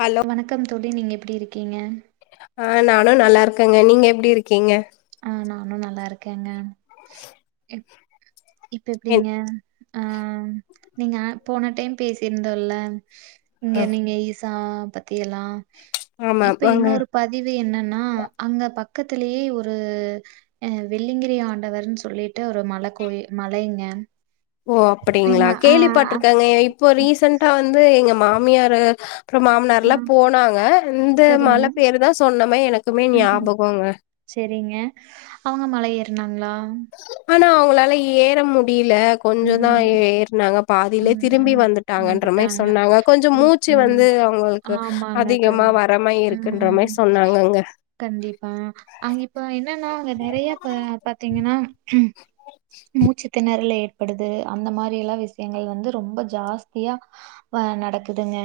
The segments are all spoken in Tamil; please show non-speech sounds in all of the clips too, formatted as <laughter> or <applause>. ஹலோ வணக்கம் தோழி நீங்க எப்டி இருக்கீங்க? ஆ நானு நல்லா இருக்கேங்க நீங்க எப்டி இருக்கீங்க? ஆ நானு நல்லா இருக்கேங்க உ இப்ப என் எப்டிங்க ஆ நீங்க போன டைம் பேசிருந்தோல்ல இங்க அ நீங்க ஈசா பத்தி எல்லா ஆமா இப்ப ஆமாங்க இன்னொரு பதிவு என்னன் னா அங்க பக்கத்துலயே ஒரு அ வெள்ளிங்கிரி ஆண்டவருன் சொல்லிட்டு ஒரு மல கோயி மலைங்க ஓ அப்புடிங்ளா நீங்க ஆ ஆ கேள்விப்பட்ருக்கங்க இப்பொ ரீசன்ட்டா வந்து எங்க மா மியாரு அப்றம் ஆ, மாமனார்ல போனாங்க இந்த சரிங்க மல பேரு தா சொன்னமே எனக்குமே ம் ஞாபகொங்க னாங்ளா ஆனா அவுங்களால ஏற மு டியில கொஞ்சொ தா ஏ ம் ஏற்னாங்க பாதிலே திரும்பி ம் வந்துட்டாங்கன்ற மாரி வந்துட்டாங்க சொன்னாங்க கொஞ்ச மூச்சு ம் வந்து அவுங்களுக்கு ஆமாங்க கண் அதிகமா வரமாய் இருக்குன்ற ம் மாரி சொன்னாங்கங்க கண்டிப்பா. இப்ப என்னன்னா, அ நெறைய ப பாத்தீங்கன்னா மூச்சு தெண றல் ஏற்படுது அந்த மாரி எல்லா விஸ் யங்கள் வந்து ரொம்ப ஜாஸ்தியா வ நடக்குதுங்க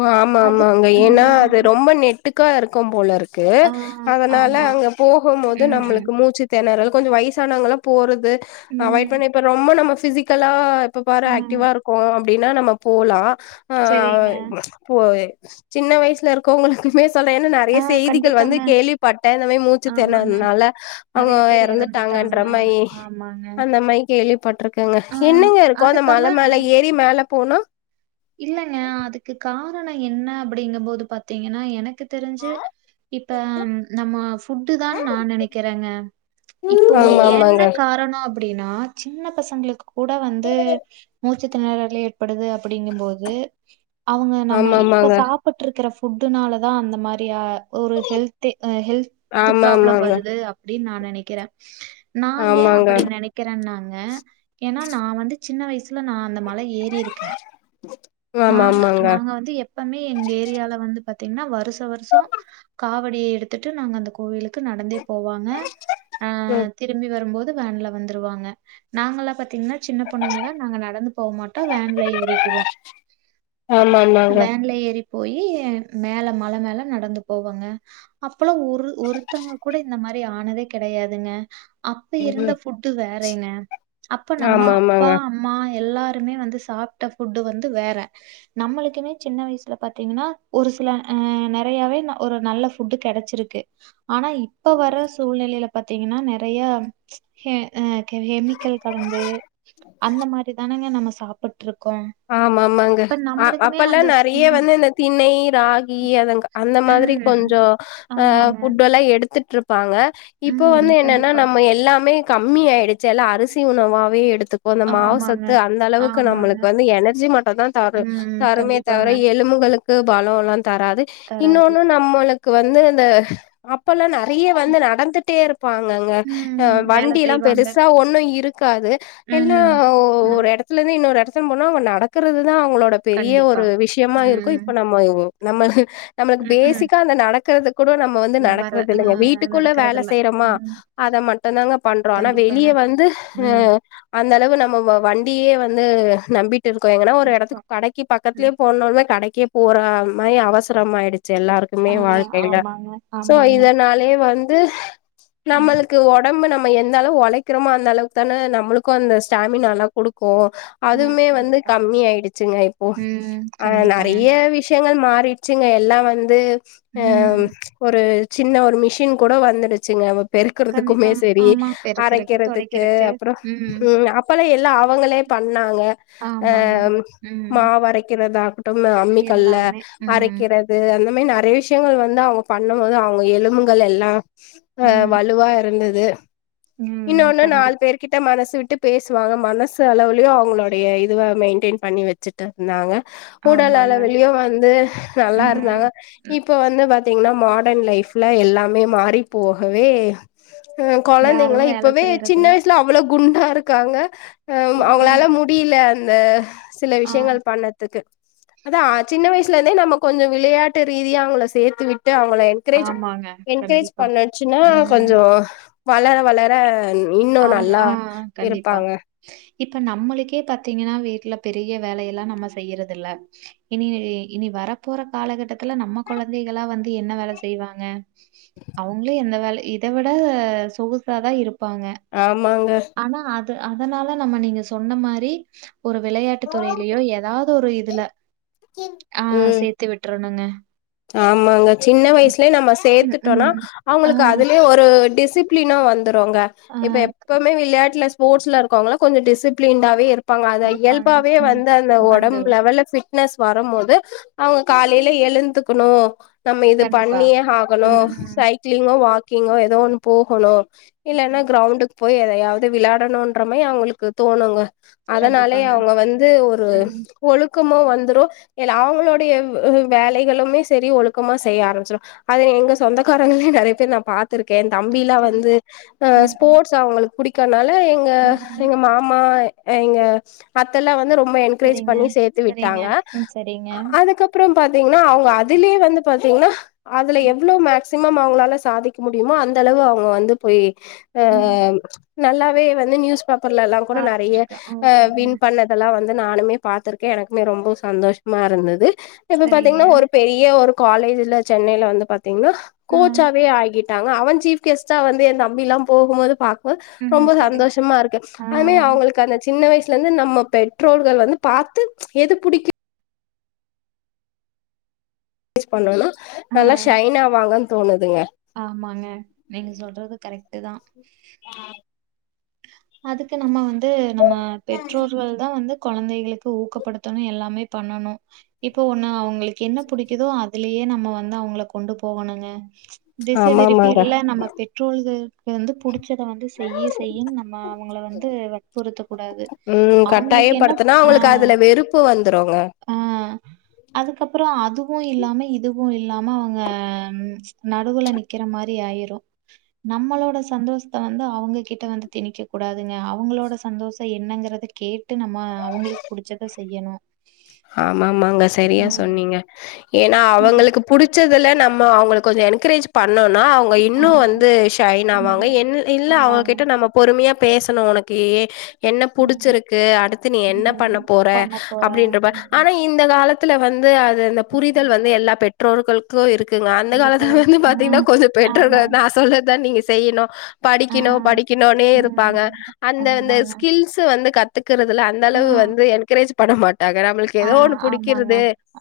ஒ ஆமா ஆமாங்க அதுக்கு அ ஏன்னா அது ரொம்ப நெ ட்டுக்கா இருக்கும் போலருக் கு ஆ அதனால ஆமா. அங்க போகும் மோது ம். நம்மளுக்கு மூச்சு தெணறல் கொஞ்சொ வயசானவங்கல்லா போறது அவாய்ட் ம். பண்ண இப்ப ரொம்ப நம்ம ஃபிசிக்கலா இப்ப பாரு ஆக்டிவா இருக்கோம் அப்டின்னா நம்ம போலா செரிங்க போய் சின்ன வயசுல இருக்கவங்களுக்குமே சொல்ற என்ன நெறைய ஆ செய்திகள் வந்து கண்டிப்பாங்க. கேள்விப்பட்டே இந்த மாரி ஆமாங்க. மூச்சிதெனறல்னால அவுங்க நெறைய பேர் எறந்துட்டாங்க. எறந்துட்டாங்கன்ற மாயி ஆமாங்க. அந்த மாயி கேள்விப்பட்ருக்கங்க ஆ என்னங்க இருக்கு அந்த மல அதுக்கெல்லாம் மேல ஏறி மேல போனா இல்லங்க அதுக் க்கு காரண என்ன அப்படிங்கும் போது பாாத்தீங்கன்னா எனக்கு தெருஞ்சு இப்ப நம்ம ஃபுட்டுதா நா நெனைக்கிறங்க இப்போ ஆமா என்ன ஆமாங்க காரணோ அப் அப்படின்னா சின்ன பசங்களுக்குக் கூட வந்து மு ச்சு திணறல் ஏற்படுது அப்படி அப்டிங்கும்போது அவங்க நம்ம ஆமா இப்ப ஆமாங்க சாப்பட்டு இருக்கற ஃபுட் ஃபுட்டுனாலதா அந்த மாரியா ஒரு ஹெல்தி ஹெல்த் ஆமா ஃப்ராப்ளம் ஆமாங்க வருது அப் அப்டின் நா நெனைக்கிற நா ஏ ஆமாங்க அப்படி நெனைக்கிறனா ங்க ஏனா நா வந்து சின்ன வயசு ல நா அந்த மலை ஏறியிருக்க ஆமா நாங்க ஆமாங்க நாங்க வந்து எப்பமே எங்க ஏரியால வந்து பாத்தீங்கன்னா வருஷ வருஷோ காவடிய எடுத்துட்டு நாங்க அந்த கோவிலுக்கு நடந்தேப் போவாங்க ஆ ம் திரும்பி வரும்போது வேன்ல வந்துருவாங்க நாங்கல்லா பாத்தீங்கன்னா சின்ன பொண்ணுங்கள நாங்க நடந்து போக மாட்டோ வேன்ல <unintelligible> ஆமா ஆமாங்க வேன்ல ஏறிப் போயி மேல மல மேல நடந்து போவோங்க அப் அப்பல்லா ஒரு ஒருத்தங்க கூட இந்த மாரி ஆனதே கெடையாதுங்க அப்ப இருந்த ம் ஃபுட்டு வேற் றைங்க அப்ப நம்மா ஆமா அப்பா ஆமாங்க அம்மா எல்லாருமே வந்து சாப் ட்ட ஃபுட்டு வந்து வேற நம்மளுக்குமே சின்ன வயசுல பாத்தீங்கன்னா ஒரு சில அ நெறையாவே ஒரு நல்ல ஃபுட்டு கெடச்சுருக்கு ஆனா இப்ப வர சூழ்நிலைல பாத்தீங்கன்னா நெறைய ம்ச் எ அ கெமிக்கல் கலந்து அந்த மாரி தானங்க நம்ம சாப் சாப்புட் ஆமா ஆமாங்க அ அப்பல்லா அந்த நறைய ம் வந்து இந்த திண்ணை ராகி அதங்க அந்த மாதிரி ம் கொஞ்சோ அ ஆமாங்க. ஃபுட்டு எல்லா எடுத்துட்ருப் இருப்ப ப்பாங்க இப்போ ம் வந்து என்னன்னா கண்டிப்பா. நம்ம எல்லாமே கம்மி ஆயிருச்சுல்ல அரிசி உணவாவே எடுத் துப்போ இந்த ஆமாங்க. மாசத்து அந்த அளவுக்கு ஆமாங்க. நம்மளுக் வந்து எனர்ஜி மட்டுந்தா தரு ம் தருமே தவர கண்டிப்பாங்க. எலும்புகளுக்கு து பலோல்லாந் தராது தராது. இன்னொன்னு நம்மளுக் க்கு வந்து இந்த அப்பல்லா ந நறைய வந்து நடந்துட்டே இருப் பாங்கங்க ஆ ம் வேல வண்டில்லாம் செய்வாங்க. பெருசா ஒண்ணு இருக் இருக்காது எல்லா ம். ஒரு நம் எடத்துல இருந்து இன்னொரு எடத் திரும்புனா அவ நடக்குறது தா அவங்களோட பெரிய கண்டிப்பா. ஒரு விஷ்யமா இருக்கு ம். இப்ப நம்ம நம்மளுக் நம்மளுக்கு ம்ஹ்ம். பேசிக்கா அந்த நடக் தேது கூட நம்ம வந்து வர நடக்குறது அ இல்லைங்க வீட்டுக்குள்ள வேல நடக்கறதில்ல. செய்றமா ம். அத மட்டுந்தாங்க பண்றோ ஆனா கண்டிப்பாங்க. வெளிய வந்து ம். அந்த அளவு நம் நம்ம வ வண்டியே வந்து நம்பிட் டு இருக்கு எங்க அண்ணாவ ஒரு எடத்துக்கு இருக்கும். கடைக்கு பக்கத்திலியே ம். போனாலுமே கடைக் கே போராமை அவசரம் ஆயிடு ச்சு எல்லாருக்குமே ஆ வாழ்க்கையில ஆமாங்க, சோ ஆமாங்க. இதனாலயே வந்து து ம். நம்மளுக்கு ஒடம்பு நம் நம்ம எந்த அளவு ஒழைக்கிறோமோ அந்த அளவுக்குதான நம்மளுக்கு அந்த ஸ்டாமினாலா குடுக்கு ஆ அதுமே வந்து கண்டிப்பா. கம்மி ஆயிடுச்சுங்க இப்போ ம் ஆ கண்டிப்பாங்க. நறைய விஷ்யங்கள் மாறி வச்சுங்க எல்லாம் வந்து ஆ ம். ஒரு சின்ன ஒரு மிஷின் கூட வந்துடுச்சுங்க கண்டிப்பா. பெருக்குறதுக்குமே சேரி ஆமா. பெருக்கறக்கு, அரைக்குறதுக்கு தொடைக்கிறக்கு. அப்புறோ ம் அப்பல்லா எல்லா அவங்களே பாத் நாங்க ஆமாங்க. ம். மாவு அரைக்கிறதா ஆகட்டு அம்மிக்கல்ல எல்லாமே. ம். அரைக்கிறது அந்த மேரி நறைய விஷ்யங்கள் வந்து அவங்க பண்ணும் போது அவங்க எலும்புகள் எல்லா ஆ ம். வலுவா இருந்தது து ம். இன்னொன்னு கண்டி நாலு பேர்கிட்ட மனசு ட்டு பேசுவாங்க மனசு அளவில ல அவங்களுடைய இதுவ மெயின்டென் பண்ணி வச்சுட்டு இருந்தாங்க ஆமாங்க. உடலலவுளியு வந்து நல்லா ம். இருந்தாங்க ம். இப்ப வந்து வ பாத்தீங்கனா மாடன் லைஃப்ல எல்லாமே மாறி போகவே ம் குழந்தைங்கள யாரும் வேல இப்பவே சின்ன செய்றதில்ல. வயசுல அவ்வள குண்டா இருக்காங்க ம். அவங்களால முடியல அந்த சில ஆ. விஷயங்கள் பண்ணதுக்கு அதா சின்ன வயஸ் ல இருந்தே நம்ம கொஞ்சம் விளையாட்டு ரீதியாக அவங்கள சேர்த்து விட் ட்டு அவங்கள என்கரேஜ் ஆமாங்க. என்கரேஜ் கண்டிப்பா. பண்ணச்சுன்னா ம். கொஞ்சம் வளர வளர ன் இன்னும் அவங்க நல்லா ஆ கண்டிப்பா. இருப்பாங்க இப்ப நம்மளுக்கே பாத்தீங்கன்னா வீட்டுல பெரிய வேல எல்லாம் நம்ம செய்யறது இல்ல இனி இனி வரப்போற காலகட்டத்துல நம்ம குழந்தைகளா வந்து என்ன வேலை செய்வாங்க அவங்களு எந்த வேல இதை விட சொகுசாதா இருப்பாங்க ஆமாங்க ஆனா அது அதனால நம்ம நீங்க சொன்ன மாரி ஒரு விளையாட்டு துறையிலயோ ஏதாவது ஒரு இதுல ஆ ம் சேத்து விட்டுருணுங்க ஆமாங்க சின்ன வயசுலயே நம்ம ம், சேர்த்துட்டோனா ம். ஆ, அவங்களுக்கு அதுலே ஒரு அ டிசிப்பிளினா வந்து ந்த்ருவாங்க ஆ இப்ப எப்பமே விளையாட்டுல ஸ்போர்ட்சு ல இருக்கவங்களங்கல கொஞ்ச டிசிப்ளினாவே இருப் ப்பாங்க அந்த இருப்பாங்க. இயல்பாவே ம். வந்து அந்த உடம்பு வந்துரும். லெவல்ல ஃபிட்னஸ் வரும் போது அவங்க காலையில எழுந்து க்கணும் நம்ம இது கண்டிப்பா. பண்ணியே ஆகணும் ம். சைக்கிளிங்கு வாக் க்கிங்க ஏதோ ஒண்ணு போகணு இல்லென கிரவுண்டு போய் எதையாவது விளாடணும்ன்றமாரி அவங்களுக்கு தோணுங்க அதனாலே கண்டிப்பாங்க. அவங்க வந்து ஒரு ம். ஒழுக் மு வந்துரு எல்லா அவங்களுடைய வேலைகளுமே சேரி ஒழுக்கமா செய்ய ஆரம்பிச்சிடு அத எங்க சொந்தக்காரங்களே நிறைய பேர் நா பாத்திருக் என் தம்பிலாம் சரி. வந்து அ ம் ஸ்போர்ட்ஸ் அவங்களுக் புடிக்கானல் ல்ல எங்க ம் எங்க மாமா இங்க அத்தெல்லா வந்து ரொம் ரொம்ப என்கரேஜ் சரிங்க பண்ணி சேர்த்து சரிங்க விட்டாங்க ம் சரிங்க அதுக்கப்புறம் பாத்தீங்கன்னா அவங்க அது திலியே வந்து பாத்தீங்கன்னா அதுல ம் எவ்வளோ மேக் க்சிமம் அவங்களால சாதிக்க முடியுமோ அந்த அளவு அவங்க வந்து போய் அ ம் நல்லாவே வந்து நியூஸ் பேப்பர்ல எல்லாம் கூட நறைய சாதிச்சிருக்கு ஓகேங்க வின் பண்ணதெல்லா வந்து நானுமே பாத்துருக்க எனக்குமே ரொம்ப சந்தோஷமா இருந்தது இப்ப சரிங்க பாத்தீங்கன்னா ஒரு ஒரு காலேஜ்ல சென்னைல வந்து பாத் திங்னா ம் கோச்சாவே ஆகிட் டாங்க அவன் சீப் கெஸ்டா வந்து எந் தம்பி எல்லா போகும்போது பா போது ம் ரொம்போ சரி சந்தோஷமா இருக்கு ஆ அதுமே அவங்களுக்கு அந்த சின்ன வயிசு வீட்லருந்து நம்ம பெற்றோர்கள் வந்து பாத்து எது புடிக்கு புஸ் பண்றாங்கனா ஆ நல்லா ஷைனாவாங்க <unintelligible> ஆமாங்க நீங்க சொல்றது கரெக்ட்டுதா அதுக்கு நம்ம வந் து நம்ம பெற்றோர்கள்தா வந்து கொழந்தைகளுக்கு ஊக்கப்படுத்தணு எல்லாமே பண்ணணு இப்போ ஒண்ணு அவங்ளுக்கு என்ன புடிக்குதோ அது அதுலயே நம்ம வந்து அவங்கள கொண்டு போகணுங்க திச ஆமா திருப்பி ஆமாங்க இல்ல நம்ம பெற்றோர்கள் இது வந்து புடிச்சத வந்து செய் நம்ம அவங்கள வந்து வற்புறுத்தக் கூடாது ம் அவங்களுக்கு என்ன கட்டாயப்படுத்துனா ஆ அவங்களுக்கு அதுல வெறுப்பு வந்துருங்க அ அதுக்கப்பறோ அது அதுவு இல்லாம இதுவு இல்லாம அவங்க நடுவுல நிக்குற மாரி ஆயிரு நம்மளோட சந்தோஷத்த வந்து அவங்க கிட் ட வந்து திணிக்க கூடாதுங்க அவங்களோட சந்தோஷ என்னங்கறத கேட்டு நம்ம அவங்களுக்கு புடிச்சத செய்யணு ஆமாமாங்க சரியா ம் சொன்னீங்க ஏன்னா ம் அவங்களுக்கு புடுச்சதுல நம்ம அவங்களுக்கு கொஞ்சோ என்கரேஜ் பண்ணோன் நா அவங்க இன்னு ஆமா வந்து ஷைன் ஆவாங்க ம் இல்ல ஆமாங்க அவங்ககிட்ட நம்ம பொறுமியா பேசணு உனக்கே என்ன ம் புடுச்சுருக்கு அடுத்து நீ என்ன ம் பண்ண போற பண்ண போற அப்டின்றப்ப ம் ஆனா இந்த காலத்து வந்து அது அந்த புரிதல் வந்து எல்லா பெற்று மற்றோர்களுக்கோ இரு இருக்குங்க அந்த காலத்துல இருக்கிறது வந்து ஆ பாத்தீங்கன்னா கொஞ்சம் பெற்றோர்கள் ஆமாங்க தான் சொல்றதுதான் நீங்க செய்யணும் ஆ படிக்கணும் படிக்கணும்னே இருப்பாங்க ம் அந்த அந்த ஆமாங்க ஸ்கில்ஸ் வந்து க இருறதுல அந்த அளவு வந்து என்கரேஜ் பண்ண மாட்டாங்கன்னா ஆஹ் ஆமாங்க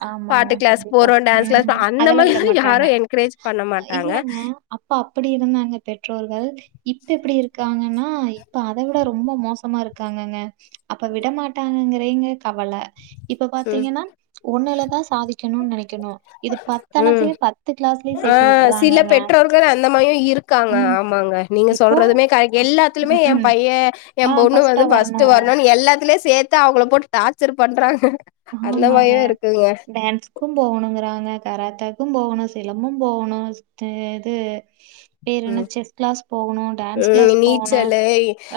ஆமாங்க பாட்டு கிளாஸ் கண்டிப்பா போறோ டான்ஸ் கிளாஸ் உம் அந்த அதெல்லாம் மாரிலா யாரு விடமாட்டாங்க என்கரேஜ் பண்ண மாட்டாங்க இல்லங்க அப்ப அப்படி இருந்தாங்க பெற்றோர்கள் இப்ப எப்படி இருக்காங்கன்னா ஆஹ் இப்ப அதை விட ரொம்ப மோசமா இருக்காங்கங்க அப்ப விட மாட்டாங்கங்க ங்க கவலை உ சாதிக்கணும்னு நெனைக்கணும். இது உம் கிளாஸ்லயும் சேர்த்து ஆஹ் சில விட்டுறாங்கங்க. பெற்றோர்கள் அந்த மாதிரியும் இருக்காங்க ம். ஆமாங்க நீங்க இப்போ சொல்றதும கர்ட் அ எல்லாத்துலுமே ம், என் ம். பையன் ஆ என் பொண்ணு ஃபர்ஸ்ட்டா வந்து பஸ்ட்ட் வரணும். வரணும்னு எல்லாத்துலயும் சேர்த்து அவங்களளை போட்டு டார்ச்சர் பண்றாங்க அந்த ஆமாங்க மாரியு இருக்குங்க டான்ஸுகும் போகணுங்கிறாங்க கராத் போகணும் சிலம்பும் போகணும் இது வேற என்ன உம் செஸ் கிளாஸ் போகணு டான்ஸ் கிளாஸ் போகணு நீச்சல்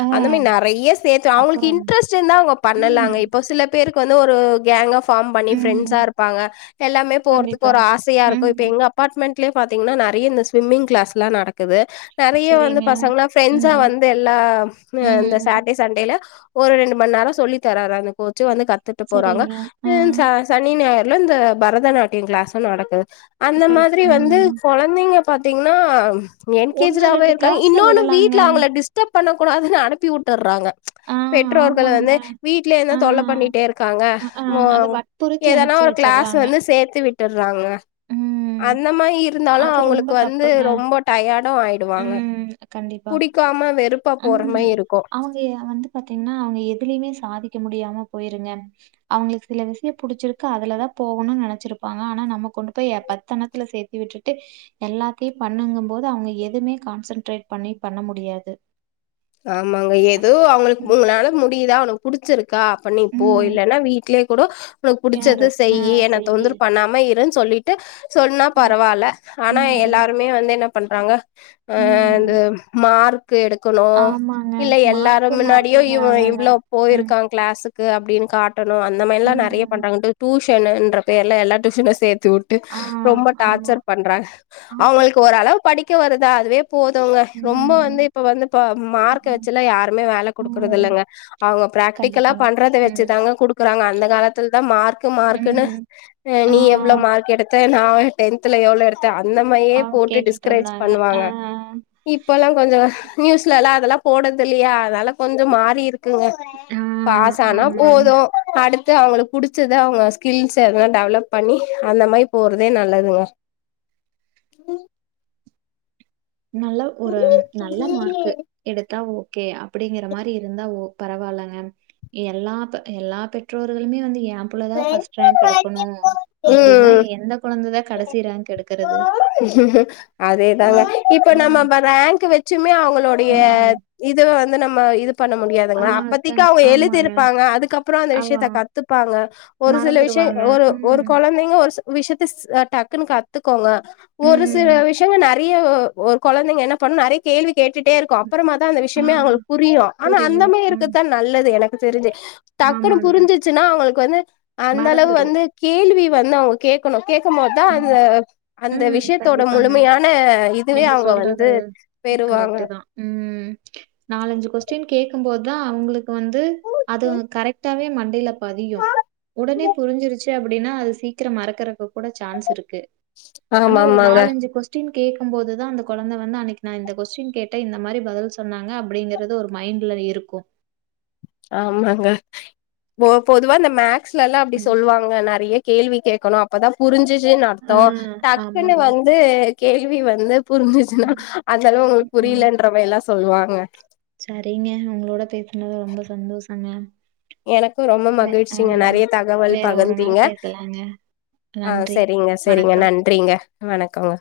ஆ அந்த மாதிரி நிறைய சேர்த்த அவங்களுக்கு அப்புறம் இன்ட்ரெஸ்ட் இருந்தா அவங்க பண்ணலாங்க ம் இப்ப சில பேருக்கு வந்து ஒரு கேங் ஆஃப் பபார்ம் பண்ணி ஃண்ட்ஸா ம் இருப்பாங்க எல்லாமே போறதுக்கு கண்டிப்பா ஒரு ஆசையா இரு இப்ப ம் எங்க அப்பார்ட்மெண்ட் பாத்தங்கன்னா நிறைய இந்த ஸ்விம்மிங் கிாஸ் எலாம் நடக்கும் இருக்குது நிறைய வந்து சரிங்க பசங்களாம் ப்ரெண்ட்ஸா ம் வந்து எல்லா இந்த ம் சேட்டர்டே சண்டேல ஒரு ரெண்டு மணி நேரம் சொல்லி தர்ராரு அவனுக்கு வந்து கத்துட்டு போறாங்க சரிங்க ஆ சனி ஞாயிறு இந்த பரதநாட்டியம் கிளாஸ்ம் நடக்குது அந்த சரி மாதிரி வந்து ம் குழந்தைங்க பாத்தீங்கன்னா என் ஒண்ணு கேஜராவவே ரெண்டு இருக்காங்க கிளாஸ்ல இன்னொன்னு விடலாங்க வீட்டுல அவங்கள டிஸ்டர்ப் பண்ணக்கூடாதுன்னு அனுப்பி விட்டுடுறாங்க ஆ பெற்றோர்கள் ஆமாங்க வந்து வீடலய ஆ இருந்தான் தொல்லை பண்ணிட்டே இருக்காங்க அ ஆ அத வற்புறுத்தி எதனா அனுப்பிச்சு ஒரு கிளாஸ் வச்சர்றாங்க வந்து சேர்த்து விட்டு விட்டுராங்க ம் அந்த மாதிரி இருந்தாலும் அது ரொம்ப அவங்களுக்கு வந்து தப்புங்க ரொம்ப டயர்டும் ஆயிடுவாங்க. ம் கண்டிப்பா புடிக்காம வெறுப்பா போற ம் மாரி இருக்கும். அவங்க வந்து பாத்தீங்னா அவங்க எதுலயுமே சாதிக்க முடியாம போயிருங்க. அவங்களுக்கு சில விஷயோ புடிச்சிருக்கு அதுலதா போகணுன்னு நெனைச்சிருப்பாங்க ஆனா நம்ம கொண்டு போய் ஏ பத்து அன்னத்துல சேத் தி விட்டுட்டு எல்லாத்தயு பண்ணுங்கும்போது அவங்க எதுமே கான்சன்ட்ரேட் பண்ணி பண்ண முடியாது. ஆமாங்க எ தோ அவங்களுக் உங்கனால முடி யுதா உனக்கு புடிச்சிரு க்கா அப்ப நீ போ ம். இல்லன்னா வீட்லயே கூடோ உனக்கு யாரு? புடிச்சத ஆ செய்யி என்ன செய்யி. தொந்தரவு பண்ணாம இருன்னு சொல்லிட்டு சொன்னா பரவால்ல. ஆனா ம். எல்லாருமே வந்து என்ன பண்றாங்க ஆ இந்த ம். மார் க்கு எடுக்கணு ஆமாங்க. இல்ல எல்லாரு மார்க்கு, முன்னாடியு இவ மார்க்குங்கிறாங்கங்க. இவ்ளோ ம். போயிருக்கா கிளாஸு க்கு அப்டின்னு கா ட்டணு அந்த மாரிலா நெறைய ம். பண்றாங்க இந்த டியூஷ னுன்ற பேர்ல எல்லா டியூஷனு சேத் து விட்டு ஆ. ரொம்ப ஆமா. டார்ச்சர் பண்றாங்க. ஆமா. அவங்களுக்கு ஓரளவு படி க்க வருதா அதுவே போதுங்க ரொம்ப வந்து ம். இப்ப வந்து பா மார்க் ம். வச்சு எல்லா யாருமே வேல குடுக்குறது ம். இல்லங்க. அவங்க பிராக்டிகலா கண்டிப்பாங்க. பண்றத ம். வச்சுதாங்க குடுக்க றாங்க. அந்த காலத்துலதா மார் க்கு மார்க்குனு ம். ஆ நீ எவ்ளோ மார்க் எடுத் த நா டென்த்துல எவ்ளோ எடுத் த அந்த மாரியே ஆ போட்டு கேட்டுட்டு டிஸ்கரேஜ் இருந்தாங்க. ஆ, பண்ணுவாங்க. இப்பல்லா கொஞ்ச நியூஸ் லலா அதெல்லா போடறது இல்லையா அதனால கொஞ்ச மாறி இரு க்குங்க. ஆ, பாஸ் ஆனா ஆமாங்க. போது அடுத் து அவங்களுக்கு புடிச்சத அவங்க ஸ்கில்ஸ் எதுனா டெவலப் பண்ணி அந்த மாரி போறதே நல்லதுங்க. நல்ல ஒரு நல்ல மார்க்கு எடுத்தா ஓ கே அப்படிங்கிற மாரி இருந்தா ஓ பரவால்லங்க. எல்லா ப் எல்லா பெற்றோர்களுமே வந்து ஏ ன் புள்ளதா ஃபஸ்ட் ரேங்க் எடுக்கணு அப்படின்னா எந்த கொழந்ததா ம் கடைசி ரேங்க் எடுத்து ஆ, அதேதாங்க இ இப்ப ஆ, நம்ம ரேங்க் வச்சுமே அவங்களுடைய ம். இது வந்து நம்ம இது பண்ண ஆ, முடியாதங்க அப்பத்தக்கு கண் அவங்க ஆமாங்க. எழுதிருப்பாங்க அதுக்கப்புறம் அந்த அவ விஷயத்த கத்துப்பாங்க ஒரு சில விஷயம் மறந்துருவாங்க. ஒரு ஒரு ம், குழந்தைங்க ஒரு விஷயத்து டக்கு காத்த கத்துக்கோங்க ஒரு சில ம். விஷயங்க ந நெறைய ஒரு குழந்தைங்க என்ன பண்ணும் நெறைய கேள்வி கேட்டுட்டே இருக்கும் அப்புறமா தான் அந்த ஆ, விஷயமே அவங்களுக்கு புரியும் ஆனா புரியும். அந்தமே ம். இருக்குத்தான் நல்லது எனக்கு தெரிது டக்குனு ஆமாங்க. புரிஞ்சிச்சுன்னா அவங்களுக்கு வந்து அந்த அளவு மறந்துரும். வந்து கேள்வி வந்தா அவங்க கேட்கணும் கேட்கும்போதுதான் அந்த உஹம் விஷயத்தோட கண்டிப்பாங்க முழுமையான இதுவே நீங்க அவங்க வந்து சொல்றது பெறுவாங்க கரெக்ட் தான் உம் நாலஞ்சு கொஸ்டின் கே போதுதான் அவங்களுக்கு வந்து அது கரெக்டாவே மண்டையில பதியும் உடனே புரிஞ்சிருச்சு அப்படின்னா அது சீக்கிரம் மறக்கற கூட சான்ஸ் இருக்கு ஆனா ஆமா ஒரு ஆமாங்க நாலஞ்சு கொஸ்டின் கேக்கும் போதுதான் அந்த குழந்தை வந்து அன்னைக்கு நான் இந்த கொஸ்டின் கேட்டன் இந்த மாதிரி பதில் சொன்னாங்க அப்படிங்கறது ஒரு மைண்ட்ல இருக்கும் ஆமாங்க பொதுவா இந்த மேக் ஸ்ல எல்லாம் அப்படி ம். சொல்லுவாங்க நெறைய கேள்வி கேட்கணும் அப்பதான் புரிஞ்சு ஆ, நடத்தோம் டக்குன்னு ஆமாங்க. வந்து கேள்வி வந்து புரிஞ்சுச்சுன்னா ம், அந்த அளவு உங்களுக்கு ம். புரியலன்றவ சொல்லுவாங்க சரிங்க உங்களோட பேசுனது ரொம்ப சந்தோஷம் அ எனக்கும் ரொம்ப மகிழ்ச்சிங்க நெறைய தகவல் வேற ஒரு பகிர்ந்தீங்க நாள் பேசலாங்க. ஆஹ் நன்றி. சரிங்க சரிங்க வணக்கம். நன்றிங்க வணக்கங்க